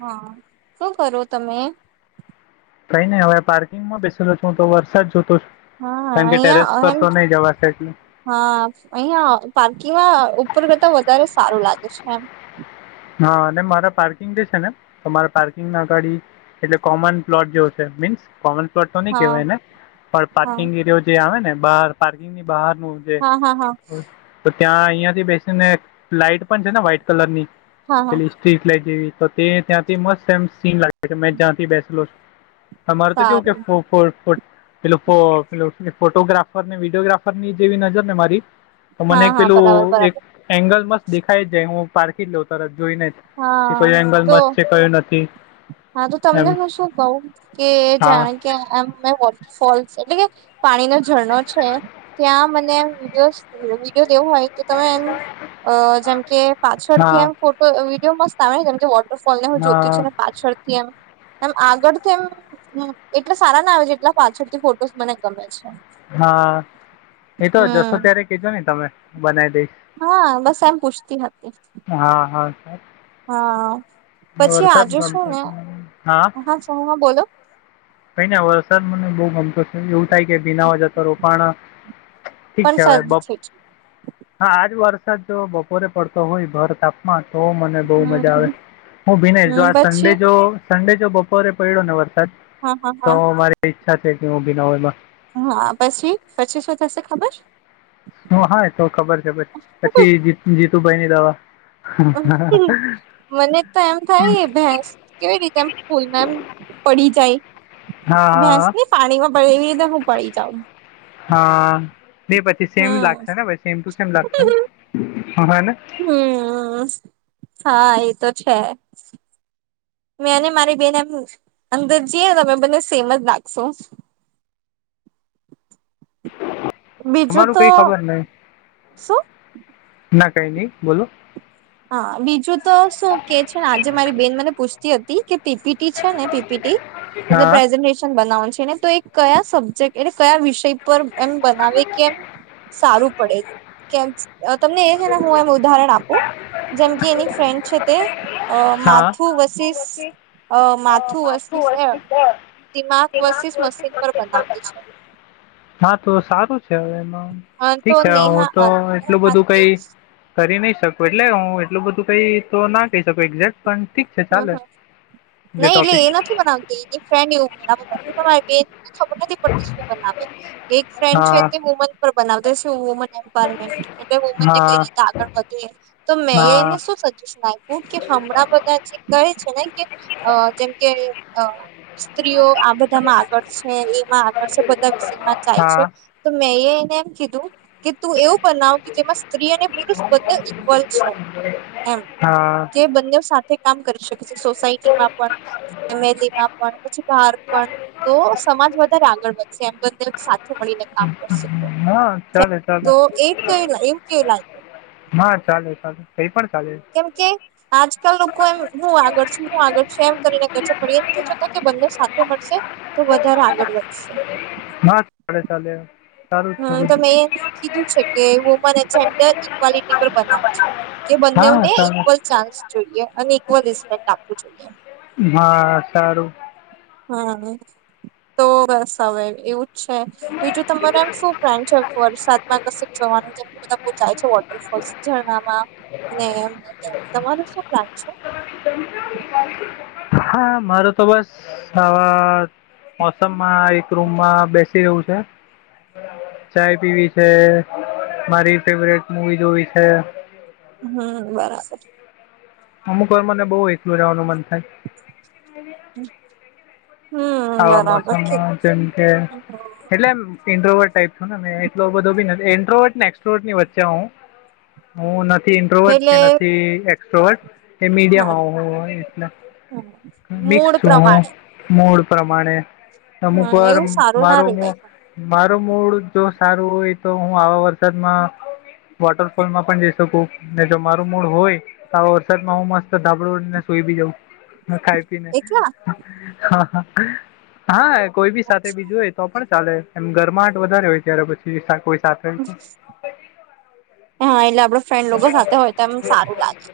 હા, શું કરો તમે કઈ નહી, હવે પાર્કિંગમાં બેસેલો છ, હું તો વરસાદ જોતો છું હા, કારણ કે ટેરેસ અહિયાં પર એમ તો નહી જવાશે એટલે હા, અહિયાં પાર્કિંગમાં ઉપર કરતા વધારે સારું લાગે છે, એમ હા, અને મારા પાર્કિંગ છેને, તમારા પાર્કિંગ ના અગાડી એટલે કોમન પ્લોટ જેવો છે, મીન્સ કોમન તો નહી હા કહેવાય ને પણ હા પાર્કિંગ, એરયો જે આવે ને બહાર પાર્કિંગ ની હા હા હા બહાર [unintelligible] ત્યાં અહિયાં થી બેસી ને લાાઈટ પણ છેને વ્હાઈટ કલર ની હા હા પેલી સ્ટ્રીક લાઈટ જેવી તે ત્યાંથી મસ્ત એમ સીન લાગે મેં જ્યાંથી બેસલો છુ તમાર તો કેવું સારું કે [unintelligible] પેલું ફો પેલું ફોટોગ્રાફર ને વિડીયોગ્રાફરની જેવી નજર ને મારી તો મને હા એક હા બરાબર પેલું એક બરાબર એંગલ મસ્ત દેખાય જાય હું પારખી જ લઉ તરત જોઈને જ કે કોઈ એંગલ મસ્ત છે કયું નથી હાતો તમને એમ હું શું કઉ કે હા જાણે કે મે [unintelligible] એટલે કે પાણી ન ઝરણો છે ત્યાં મને વિડિઓ કેવું હોય કે તમે એમ અ જેમ કે પાછળ થી હા એમ ફોટો વિડીયો મસ્ત આવે ને જેમકે વોટરફોલ ને હું જોતી હા છું ને પાછળથી એમ એમ આગળથી એમ એટલા સારાના આવે છે એટલા પાછળથી ફોટોસ મને ગમે છે હા એતો હમ જશો ત્યારે કજો ને તમે બનાવી દઈ હા બસ એમ પૂછતી હતી હા હા હા પછી આજે વરસાદ શું ને [unintelligible] હા હા બોલો કઈ ને વરસાદ મને બઉુ ગમતો છે એવું થાય કે બના હો જતો રોપણ ઠીક પણ છે હવે શરદી થઈ છે હા આજ વર સાદ જો બપોરે પડતો હોય ભર તાપમા તો મને બહુ હમ મજા હમ આવે હું ભિનેશ જો હમ આ પછી સડે જો સન્ડે જો બપોરે પડ્યો ને વર સાદ હા હા હા તો મારી ઈચ્છા થાય કે હું બીનાવ એમાં હા પછી શું થશે ખબર? હ હા તો ખબર છે પછી જીતુભાઈની દવા મને તો એમ થાય ભેસ કેવી રીતે એમ પૂલમાં એમ પડી જાય હા ભેંસ હા ને પાણીમાં પે એવી રીતે હું પડી જઉં. હા પછી સેમ હમ લાગશેને ભાઈ સેમ ટુ સેમ લાગશેને હને હમ હા એ તો છે મે અને મારી બેન અંદર જઈએ તો તમે બને સેમ જ લાગસુ હ [inaudible] બીજું અમારું તો કઈ ખબર નઈ શું ના કઈ ની બોલો હા બીજું તો શું કે છે ને આજે મારી બેન મને પૂછતી હતી કે પીપીટી છે ને પીપીટી એટલે હા પ્રેઝન્ટેશન બનાવવાનું છ એને તો એ કયા સબ્જેક્ટ એટલે કયા વિષય પર એમ બનાવે કે એમ સારું પડે કેમ તમને એ છે ને હું એમ ઉદાહરણ આપું જેમ કે એની ફ્રેન્ડ છે તે હા માથુ વસીસ અ માથું વસ્તી એ દિમાગ વસીસ મશીન પર બનાવતી છે હા તો સારું છે હવે એમાં હા ઠીક તો છે હું નેહા તો એટલું બધું મારી બેન કઈ કરી નહી શકું એટલે હું એટલું બધું કઈ તો ના કહી શકું એક્ઝેક્ટ પણ ઠીક છે ચાલે. જે નહી એટલે ટોપિક એ નથી બનાવતી એની ફેન એ ઉગણી ના બ નથી બનાવે એને ખબર નથી પડતી શું બનાવે. એક ફ્રેન્ડ છે હા કે વુમન પર બનાવ દે છે વુમન એમ્પાવરમેન્ટ એટલે હા કઈ રીતે આગળ વધે તો મેં હા એને શ સજેશન આપ્યું કે હમણાં બધા કહે જેમ કે આ બધામાં આગળ છે એમાં આગળ છે બધા વિષયમાં ચાય છે હા તો મે એ એમ કીધું કે તું એવું બનાવ કે જેમાં સ્ત્રી અને પુરુષ બંને ઈક્વલ છે એમ. હા કે બંને સાથે કામ કરી શકે. પ સોસાયટીમાં પણ ફેમલીમાં પણ પછી બાર પણ તો સમાજ વધારે આવે. ગળ વધશે એમ બને મળીને કામ કરશે તો. હા ચાલે ચાલે તો એ એવ કેવું લાગ્યું? હા ચાલે ચાલ. કેમ કે આજકાલ લોકો એમ હું આગળ છું હું આગળ છું એમ કરીને કર પડી એ નથી જોતા કે બંને સાથે મળશે તો વધારે આગળ વધશે. સા ચલે [unintelligible] હમ તમે એમ કીધું છે કે વુમન જેન્ડર ઇક્વાલિટી પર બનાવ છે. કે બંને હા ને ચાલે ઇક્વલ ચાન્સ જોઈએ અને ઇક્વલ રિસ્પેક્ટ આપવું જોઈએ. હા સારું. હમ તો બસ હવે એવું. છે બીજું તમારે એમ શું ફેમ છે વરસાદ કશ જવાનું છે બધા બહ જાય છે વોટરફોલ્સ જેમાં શું પ્લાન છે? [unintelligible] હા મારો તો બસ આવા મોસમમાં એક રૂમમાં બેસી રહું છે. ચાય પીવી છે. મારી ફેવરેટ મુવી જોવી છે. હમ બરાબર. અમુક વાર મને બહુ એકલું રહેવાનું મન થાય. હમ. આવા બરાબર છે મોસમમાં જેમ કે હમ એટલે એમ ઇન્ડોવર ટાઈપ છો ને મે એટલો બધો બી નથી. એન્ટ્રોવટ ને એક્સ્ટ્રોવર્ટ ની વચ્ચે હું હું નથી ઇન્ટ્રોવટ કે એટલે નથી એ શોર્ષ એ મીડયમ હા [unintelligible] એટલે મૂડ પ્રમાણે મુળ પ્રમાણે અમુક હા વાર એવું સારું ના મારું મુ રેવાય મારું પણ મારું મૂડ જો સારું હોય તો હું આવા વરસાદમાં વોટરફોલમાં પણ જઈ શકું ને જો મારું મૂળ હોય તો આ વરસાદમાં હું મસ્ત ધાબડુ ઓડીને કોઈ બી જવું ખાઈ પીને એકલા હા હા કોઈ બી સાથે બીજું હોય તો પણ ચાલે એમ ગરમાહટ વધારે હોય ત્યારે પછી શાકઈ હા એટલે આપડે ફ્રેન્ડ લોકો સાથે હોય તો એમ સારું લાગે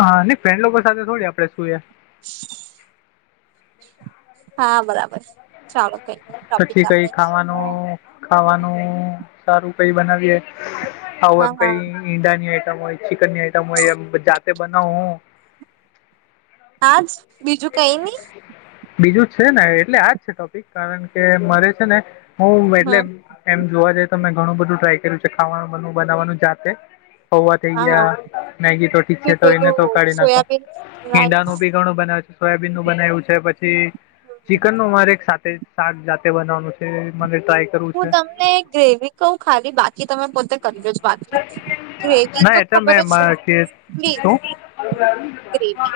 હા ફ્રેન્ડ લોકો સાથે થોડી આપડે સૂએ [inaudible] હા બરાબર ચાલો કઈ નઈ ટોપિક પછી કઈ આપડે ખાવાનું ખાવાનું સારું કઈ બનાવીએે આવું હા એમ હા કઈ ઈંડાની આઈટમ હોય ચિકનની આઈટમ હોય એમ જાતે બનાવ હું હાજ બીજું કઈ ની બીજુ જ છે ને એટલે આજ છે ટોપિક કારણ કે મને છે ને હું હમ એટલે એમ જોવા જાય તમે ઘણું બધું ટ્રાય કર્યું છે ખાવાનું બનાવવાનું જાતે પૌવા થઈ હા ગયા મેગી તો ઠીક કે છે તો એને તો પેલું કાઢી નાખો સોયાબીન રાઈસ હીંડાનું બી ઘણું બનાવે બનાવ્યું છે પછી હમ. ચિકનનું મારે એક સાથે શાક જાતે બનાવાનું છે મ હું તમને ગ્રેવી કઉ ખાલી બાકી તમે પોતે કરી લેજો બાકી ના એ તો મે મારે કે પ્લીઝ શું ગ્રેવી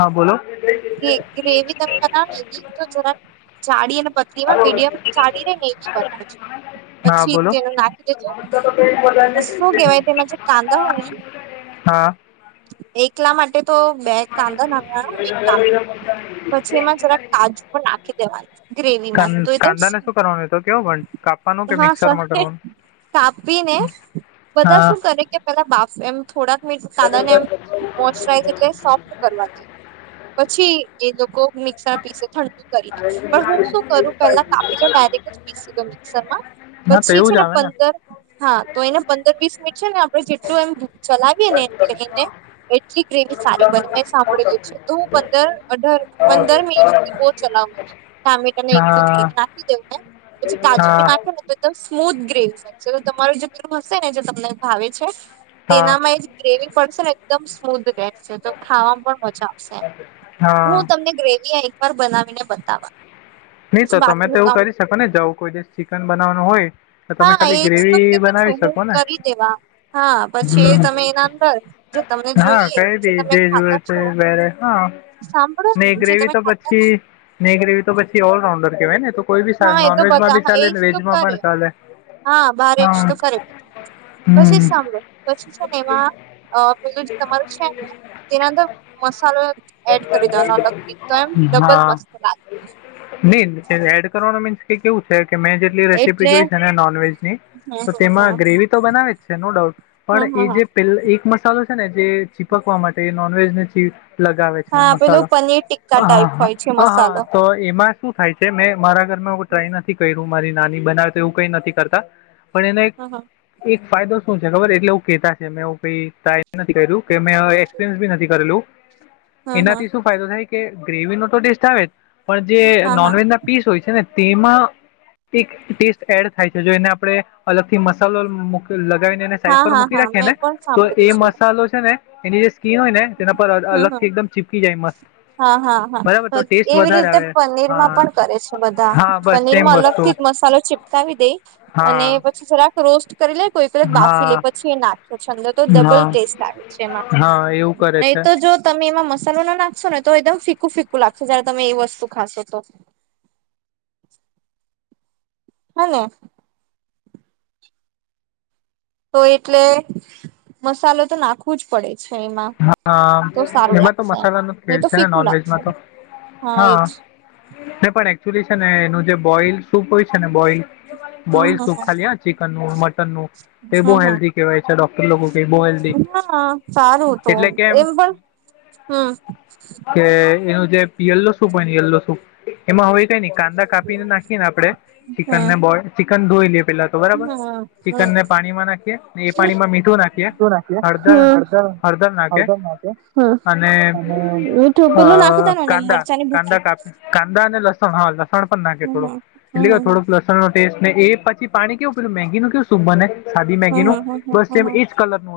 હા બોલો કે ગ્રેવી તમે બનાવોને તો જરા જાડી અને પતલીમાં મીડિયમ ચાડીને [unintelligible] હા પછી બોલો તેનું નાખી દે શું કેહેવાય તેમાં જે કાંદા હોય ને હા એટલા માટે તો બે કાંદા નાખવાના ટામે પછી એમાં જરા કાજુ પણ નાખી દેવાનું ગ્રેવીમાં તો એકદમ એતો કેવ પણ કાપવાનું કે હા મિક્સર માં સ કરવાનું કાપીને હમ. બધા હા શું કરે કે પેલા બાફ એમ થોડાક મીત કાંડાને એમ મોચરાઈઝ એટલે સોફ્ટ કરવાથી પછી એ લોકો મિક્સર પીસે ઠંડુ કરીને પણ હું શું કરું પેલા તાપીલો ડાયરેક્ટ જ પીસી લુ મિક્સરમાં હા તો પછી છે એવું જ ને આવે પંદર હા તો એને પંદર વીસ મિનિટ છે ને આપ જેટલું એમ ચલાવી એને લઈને એટલી હા ગ્રેવી સારી બને મે સાંભળેલું છે. તો હું પંદર અઢાર પંદર મિનિટ સુધી બહ ચલાવુ ને ટમેટા ને એ બધું લે નાખી દેવ ને પછી કાજુ હા બી નાખે ને તો એકદમ સ્મૂથ ગ્રેવી તમારું જે પેલું હશે ને જે તમને ભાવે છે તે હા એનામાં એક ગ્રેવી પડશે ને એકદમ સ્મૂધ રહેશે તો ખાવામાં પણ મજા આવશે હા હું તમને ગ્રેવી પર બનાવીને બતાવા નહી પછી તો તમે બાકીનું તેવું કામ કરી શકો ને જો આવું કોઈ દિવસ ચિકન બનાવાનું હોય તો તમે હા એજ ખાલી તો કે ગ્રેવી છું બનાવી હું શકો ને કરી દેવા હા પછી હમ. એ તમે એના અંદર જે તમને હા જોઈએ કઈ ભી તમે જે જુએ ખાતા છે છો વરે હા સાંભળો ને જે ગ્રેવી તમે તો ખાતા પછી ને ગ્રેવી તો પછી ઓલ રાઉન્ડર કેવાય ને એ તો કોઈ બી ચાલે હા એ તો નોનવેજમાં બધા બી હા ચાલે એજ ને તો વેજમાં કરે પણ ચાલે હા બાર જ હા તો કરે પછી હમ સાંભળો પછી છે ને એમાં અ પેલું જે તમારું છે, ને તેના અંદર મસાલો એડ કરી દેવાનો અલગથી તો એમ ડબલ હા મસ્ત લાગે નહી એડ કરવાનું મીન્સ કે કેવું છે કે મેં જેટલી રેસીપી એટલે જોઈ છે હમ ને નોનવેજ ની તો હમ તેમાં હમ ગ્રેવી તો બનાવે જ છે નો ડાઉટ પણ હમ એ હમ જે પે એક મ [unintelligible] છે ને જે ચીપકવા માટે નોનવેજ ને ચીજ લગાવે છે હા પેલું મસાલો પનીર ટિક્કા ટાઈપ હોય છે મસાલો. [unintelligible] એમાં શું થાય છે મેં મારા ઘર મા ટ્રાય હમ નથી કર્યું મારી નાની બનાવે તો એવું કઈ નથી કરતા પણ એને હમ એક ફાયદો શું છે ખબર એટલે હું કેતા કે મેં [unintelligible] કઈ નથી કર્યું કે મેં એક્સપિરિયન્સ બી નથી હમ કરેલું હમ એનાથી શું ફાયદો થાય કે ગ્રેવીનો તો ટેસ્ટ આવે જ પણ જે હા હા નોનવેજ ના પીસ હોય છે ને તેમાં એક ટેસ્ટ એડ થાય છે જો એને આપણે અલગથી મસાલો [unintelligible] દઈને સાઈડ હા પર હા મૂકી હા રાખી મેં ને પણ તો એ સાંભળેલું છે એવું મસાલો છે ને એની જ ઘી હોય ને તેના પર હમ અલગ હમ થી એકદમ ચીપકી જાય મસ્ત હા હા બરાબર તો હા ટેસ્ટ એવી વધારે રીતે આવે પનીર માં હા પણ કરે છે બધા હા બસ પનીર સેમ માં અલગ વસ્તુ થી મસાલો ચિપકાવી દે અને હા પછી જરાક રોસ્ટ કરી લે કોઈ [unintelligible] બાફી લે હા પછી એ નાખ્યો છંદર તો ડબલ હા ટેસ્ટ આવે છે એમાં હા એવું કરે નહી છે તો જો તમે તમે એમાં મસાલો ના નાખશો ને તો એકદમ ફીકું ફીકું લાગશે જયારે તમે એ વસ્તુ ખાશો તો [inaudible] હાને તો એટલે મસાલો તો નાખવું જ પડે છે એમાં હા તો સારું એમાં તો લાગશે એમ મસાલાનો જ નહી ખેલ તો છે ને ફીકું લાગશે નોનવેજમાં તો હા એ જ પણ એકચુલી છે ને એનું જે બોઇલ શુંપ હોય છે ને બોઈલ હમ બોઇલ હમ સુૂપ હમ ખાલી ચિકનનું મટનનુંએ બહુ હમ હેલ્ધી કેવાય છે ડોક્ટર કે બહુ હેલ્ધી હા સારું તો એટલે કેમ એમ પણ હમ્મ કે એનું જે યલો શૂપ હોય ને યલો સૂપ એમાં હોય કે ને કાંદા કાપીને નાખીએ ને આપણે ચિકન ને હમ બો ચિકન ધોઈને પેલા તો બરાબર હમ ચિકન હમ ને પાણીમાં નાખીએ એ પાણીમાં મીઠું નાખીએ શું નાખીએ હળદર હળદળ નાખે હળદર નાખીએ અને હમ મીઠું પેલું નાખી અ દેવાનું ને કાંદા મરચાંની ભૂકી કાંદા કાંદા અને લસણ હા લસણ પણ નાખે હમ થોડું એટલે હમ કે હમ થોડુંક લસણ નો ટેસ્ટ ને એ પછી પાણી કેવું પેલું મેગી નું કેવું શું બને સાદી મેગી નું હમ હમ બસ હમ એમ એ જ કલર નું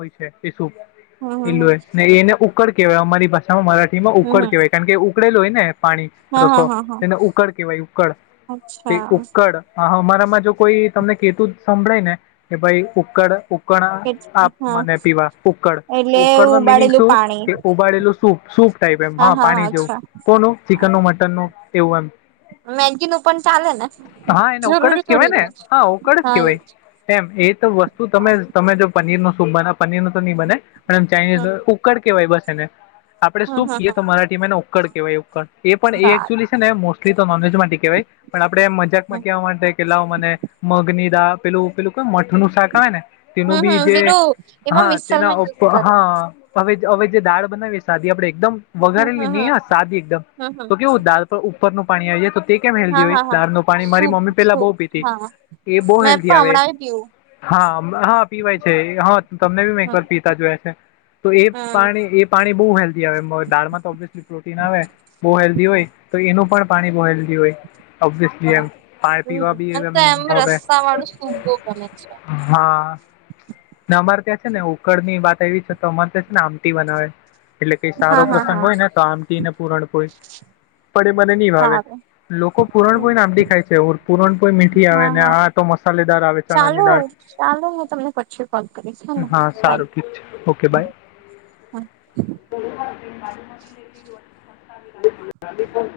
હમ હમ હમ હોય [unintelligible] ને એને ઉકળ કેવાય અમારી ભાષામાં મરા ઉકળ હમ કહેવાય કારણ કે ઉકળેલો હોય ને પાણી હા હા રસો હા હા તેને ઉકળ કેહેવાય ઉકળ તે અચ્છા ઉકળ હ અમારામાં જો કોઈ તમને કેતુ જ સંભળાય ને કે ભાઈ ઉકળ [unintelligible] આપ હા મને પીવા ઉકડ એટલે ઉકળ નો મિનિંગ ઉબાડેલું શું પાણી કે ઉબાડેલું સૂપ સૂપ ટાઈપ એમ હા પાણી જેવું કોનું હા ચિકનનું મટન નું એવું એમ મેગી નું પણ ચાલે ને [inaudible] હા એને ઉકડ જરૂરી જ કેવાય થોડી ને હા ઉકડ જ હા કેવાય એજ એમ એ તો વસ્તુ તમે હા તમે જો પનીર નો બરા પનીર નું તો નહી બને પણ એમ ચાઇનીઝ ન હમ ઉકળ કેવાય બસ એને આપડે હમ શું હમ કએ હમ તો મરાઠીમાંને ઉકળ કહેવાય ઉકડ એ પણ એ એકચુઅલી સારું છે ને મોસ્ટલી તો નોનવેજ માટે કહેવાય પણ આપણે એમ મજાક માં કહેવા માટે કે લાવ મને મગની દળ પેલું પેલું કે મઠ શાક આવે ને તેનું હમ બી હમ જે પેલું એમાં હા તેના મિસલમાં યુઝ કરે હા હવે હવે જે દાળ બનાવીએ સાદી આપડે એકદમ હમ વઘારેલી હમ નહી હમ હા સાદી એકદમ હમ હમ તો કેવું દાલ પર ઉપરનું પાણી આવી જાય તો તે કેમ હેલ્ધી હા હોય હા હા દાળનું પાણી મારી સૂપ મમ્મી પેલા બહુ સૂપ પીતી હા એ બવ મેં હેલ્ધી પણ આવે હમણાં પીવું હા હા, પીવાય છે, હા તમને બી એક હમ વાર પીતા જોયા છે, તો એ હમ પાણી એ પાણી બહુ હેલ્ી, આવે દાળમાં તો ઓબિયસલી પ્રોટીન આવે, બહુ હેલ્ધી હમ હોય, તો એનું પણ પાણી બહ હેલ્ધી હોય ઓસ, હા એમ પાણી હમ પીવા બી મને એમ, તો રસ્સા વાળું સૂપ બો ગમે છે હા ને અમારે ત્યાં છેને, ઉકળ ની વાત એવી છે, તો અમારે ત્યાં છેને, આમટી બનાવે એટલે કઈ સારો હા હા પ્રસંગ હા હોય, ને તો આમથીને પૂરણ કોઈ પડે મને નહી, ભાવે સારું લોકો પૂરણ કોઈ નામી ખાય છેર હા, હા આવે ચણાની ચાલો, દાળ ચાલો હું, તમને પછી કોલ કરીશ હ. હા સારું ઠીક છે, ઓકે બાય માજું નથી, લેવી મસ્ત આવી